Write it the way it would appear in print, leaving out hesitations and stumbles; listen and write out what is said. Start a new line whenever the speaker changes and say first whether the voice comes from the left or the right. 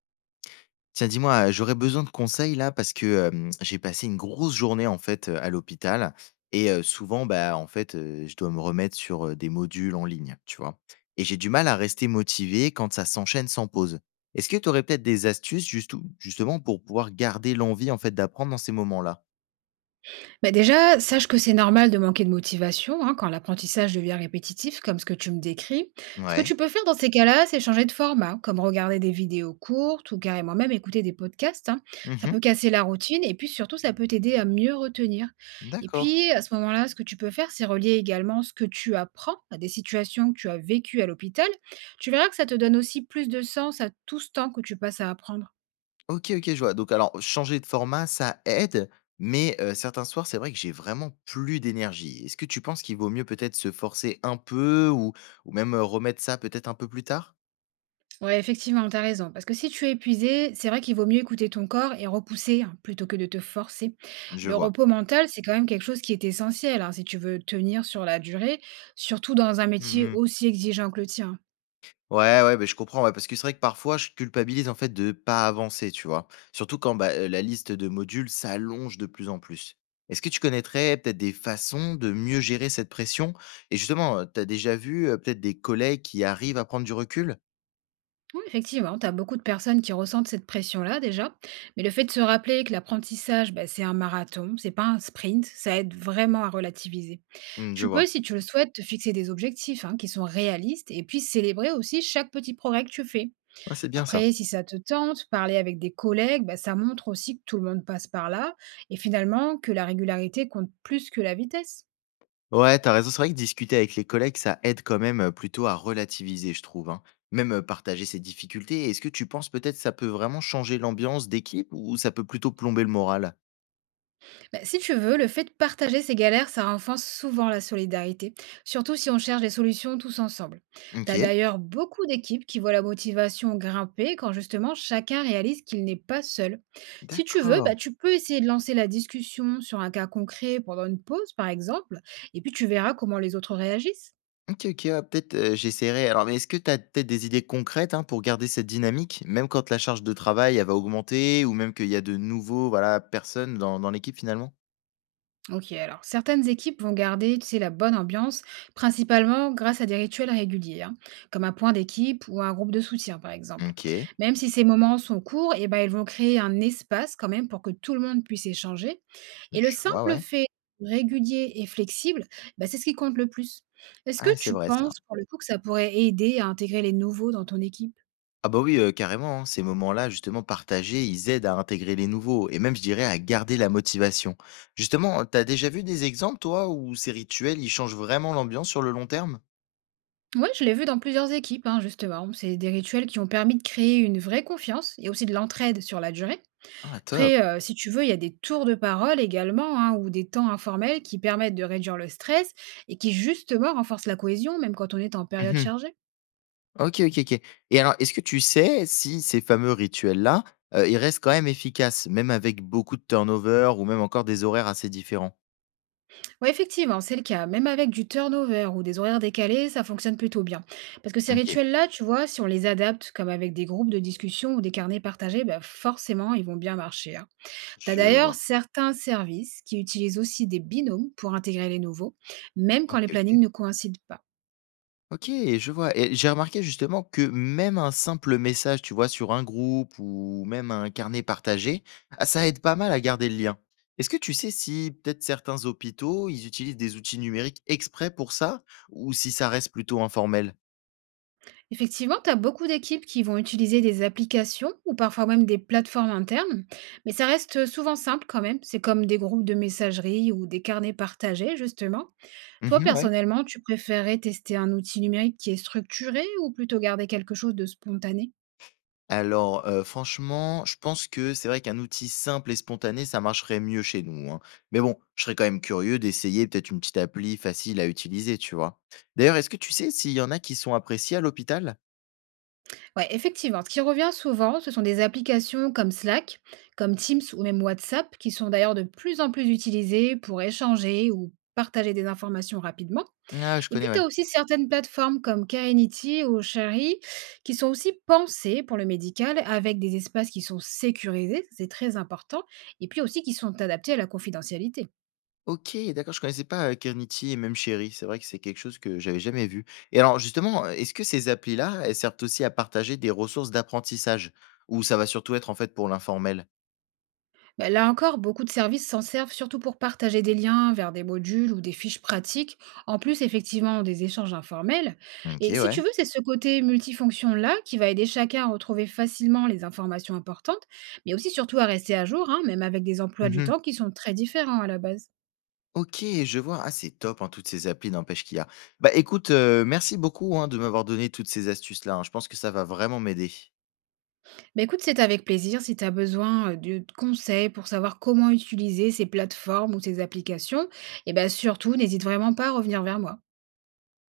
left: Tiens, dis-moi, j'aurais besoin de conseils là parce que, j'ai passé une grosse journée en fait, à l'hôpital et souvent, bah, en fait, je dois me remettre sur, des modules en ligne, tu vois? Et j'ai du mal à rester motivé quand ça s'enchaîne sans pause. Est-ce que tu aurais peut-être des astuces justou justement pour pouvoir garder l'envie en fait d'apprendre dans ces moments-là?
right: Bah déjà, sache que c'est normal de manquer de motivation, hein, quand l'apprentissage devient répétitif, comme ce que tu me décris. Ce que
left: Ouais.
right: tu peux faire dans ces cas-là, c'est changer de format, comme regarder des vidéos courtes ou carrément même écouter des podcasts, hein. Ça
left: Mmh.
right: peut casser la routine et puis surtout, ça peut t'aider à mieux retenir. Et
left: D'accord.
right: puis, à ce moment-là, ce que tu peux faire, c'est relier également ce que tu apprends à des situations que tu as vécues à l'hôpital. Tu verras que ça te donne aussi plus de sens à tout ce temps que tu passes à apprendre.
left: OK, OK, je vois. Donc alors changer de format, ça aide, mais certains soirs, c'est vrai que j'ai vraiment plus d'énergie. Est-ce que tu penses qu'il vaut mieux peut-être se forcer un peu ou même, remettre ça peut-être un peu plus tard?
right: Ouais, effectivement, t'as raison. Parce que si tu es épuisé, c'est vrai qu'il vaut mieux écouter ton corps et repousser, hein, plutôt que de te forcer.
left: Je
right: Le
left: vois.
right: repos mental, c'est quand même quelque chose qui est essentiel, hein, si tu veux tenir sur la durée, surtout dans un métier
left: Mmh.
right: aussi exigeant que le tien.
left: Ouais, ouais, beh, je comprends, ouais, parce que c'est vrai que parfois je culpabilise en fait de pas avancer, tu vois? Surtout quand, bah, la liste de modules s'allonge de plus en plus. Est-ce que tu connaîtrais peut-être des façons de mieux gérer cette pression? Et justement, tu as déjà vu, peut-être des collègues qui arrivent à prendre du recul?
right: Oui, effectivement, t'as beaucoup de personnes qui ressentent cette pression-là déjà. Mais le fait de se rappeler que l'apprentissage, bah, c'est un marathon, c'est pas un sprint, ça aide vraiment à relativiser.
left: Mmh, je
right: Tu peux,
left: vois.
right: si tu le souhaites, te fixer des objectifs, hein, qui sont réalistes et puis célébrer aussi chaque petit progrès que tu fais.
left: Ah, c'est bien ça.
right: Après, si ça te tente, parler avec des collègues, bah, ça montre aussi que tout le monde passe par là et finalement que la régularité compte plus que la vitesse.
left: Ouais, t'as raison. C'est vrai que discuter avec les collègues, ça aide quand même plutôt à relativiser, je trouve, hein. Même partager ses difficultés. Est-ce que tu penses peut-être ça peut vraiment changer l'ambiance d'équipe ou ça peut plutôt plomber le moral?
right: Bah, si tu veux, le fait de partager ces galères, ça renforce souvent la solidarité, surtout si on cherche des solutions tous ensemble. T'as
left: Ok,
right: d'ailleurs beaucoup d'équipes qui voient la motivation grimper quand justement chacun réalise qu'il n'est pas seul. Si tu veux,
left: d'accord.
right: bah, tu peux essayer de lancer la discussion sur un cas concret pendant une pause, par exemple, et puis tu verras comment les autres réagissent.
left: Ok, ok, ouais, peut-être j'essaierai. Alors, mais est-ce que tu as peut-être des idées concrètes hein, pour garder cette dynamique, même quand la charge de travail elle va augmenter ou même qu'il y a de nouveaux voilà, personnes dans l'équipe finalement?
right: Ok, alors certaines équipes vont garder, tu sais, la bonne ambiance, principalement grâce à des rituels réguliers, hein, comme un point d'équipe ou un groupe de soutien, par exemple.
left: Ok,
right: Même si ces moments sont courts, eh ben, ils vont créer un espace quand même pour que tout le monde puisse échanger. Et le
left: je vois,
right: simple
left: ouais.
right: fait régulier et flexible, bah, c'est ce qui compte le plus. Est-ce que
left: Ah, c'est
right: tu
left: vrai ça.
right: penses, pour le coup, que ça pourrait aider à intégrer les nouveaux dans ton équipe?
left: Ah bah oui, carrément, hein. Ces moments-là, justement, partagés, ils aident à intégrer les nouveaux et même, je dirais, à garder la motivation. Justement, t'as déjà vu des exemples, toi, où ces rituels, ils changent vraiment l'ambiance sur le long terme?
right: Ouais, je l'ai vu dans plusieurs équipes, hein, justement. C'est des rituels qui ont permis de créer une vraie confiance et aussi de l'entraide sur la durée.
left: Ah top.
right: Après, si tu veux, il y a des tours de parole également, hein, ou des temps informels qui permettent de réduire le stress et qui justement renforcent la cohésion, même quand on est en période
left: Mmh.
right: chargée.
left: OK, OK, OK. Et alors, est-ce que tu sais si ces fameux rituels-là, ils restent quand même efficaces, même avec beaucoup de turnover ou même encore des horaires assez différents?
right: Ouais, effectivement, c'est le cas. Même avec du turnover ou des horaires décalés, ça fonctionne plutôt bien. Parce que ces
left: OK,
right: rituels-là, tu vois, si on les adapte, comme avec des groupes de discussion ou des carnets partagés, bah, forcément, ils vont bien marcher, hein. Tu as
left: je
right: d'ailleurs
left: vois.
right: certains services qui utilisent aussi des binômes pour intégrer les nouveaux, même quand les
left: OK, OK.
right: plannings ne coïncident pas.
left: OK, je vois et j'ai remarqué justement que même un simple message, tu vois, sur un groupe ou même un carnet partagé, ah, ça aide pas mal à garder le lien. Est-ce que tu sais si peut-être certains hôpitaux, ils utilisent des outils numériques exprès pour ça ou si ça reste plutôt informel?
right: Effectivement, tu as beaucoup d'équipes qui vont utiliser des applications ou parfois même des plateformes internes, mais ça reste souvent simple quand même. C'est comme des groupes de messagerie ou des carnets partagés, justement. Toi,
left: Mmh, ouais.
right: personnellement, tu préférerais tester un outil numérique qui est structuré ou plutôt garder quelque chose de spontané?
left: Alors, franchement, je pense que c'est vrai qu'un outil simple et spontané, ça marcherait mieux chez nous, hein. Mais bon, je serais quand même curieux d'essayer peut-être une petite appli facile à utiliser, tu vois? D'ailleurs, est-ce que tu sais s'il y en a qui sont appréciés à l'hôpital?
right: Ouais, effectivement, ce qui revient souvent, ce sont des applications comme Slack, comme Teams ou même WhatsApp, qui sont d'ailleurs de plus en plus utilisées pour échanger ou partager des informations rapidement.
left: Ah, ouais, je
right: Et puis,
left: connais,
right: tu
left: ouais.
right: as aussi certaines plateformes comme Carinity ou Chari qui sont aussi pensées pour le médical avec des espaces qui sont sécurisés, c'est très important, et puis aussi qui sont adaptés à la confidentialité.
left: OK, d'accord, je connaissais pas, Kernity et même Chery. C'est vrai que c'est quelque chose que j'avais jamais vu et alors justement, est-ce que ces applis-là, elles servent aussi à partager des ressources d'apprentissage? Ou ça va surtout être, en fait, pour l'informel?
right: Bah, là encore, beaucoup de services s'en servent surtout pour partager des liens vers des modules ou des fiches pratiques, en plus effectivement des échanges informels. Et
left: OK,
right: si
left: ouais.
right: tu veux, c'est ce côté multifonction-là qui va aider chacun à retrouver facilement les informations importantes, mais aussi surtout à rester à jour, hein, même avec des emplois du
left: Mmh.
right: temps qui sont très différents à la base.
left: OK, je vois. Ah, c'est top, hein, toutes ces applis, n'empêche qu'il y a. Bah, écoute, merci beaucoup, hein, de m'avoir donné toutes ces astuces-là, hein. Je pense que ça va vraiment m'aider.
right: Bah, écoute, c'est avec plaisir si tu as besoin de conseils pour savoir comment utiliser ces plateformes ou ces applications, et bien surtout, n'hésite vraiment pas à revenir vers moi.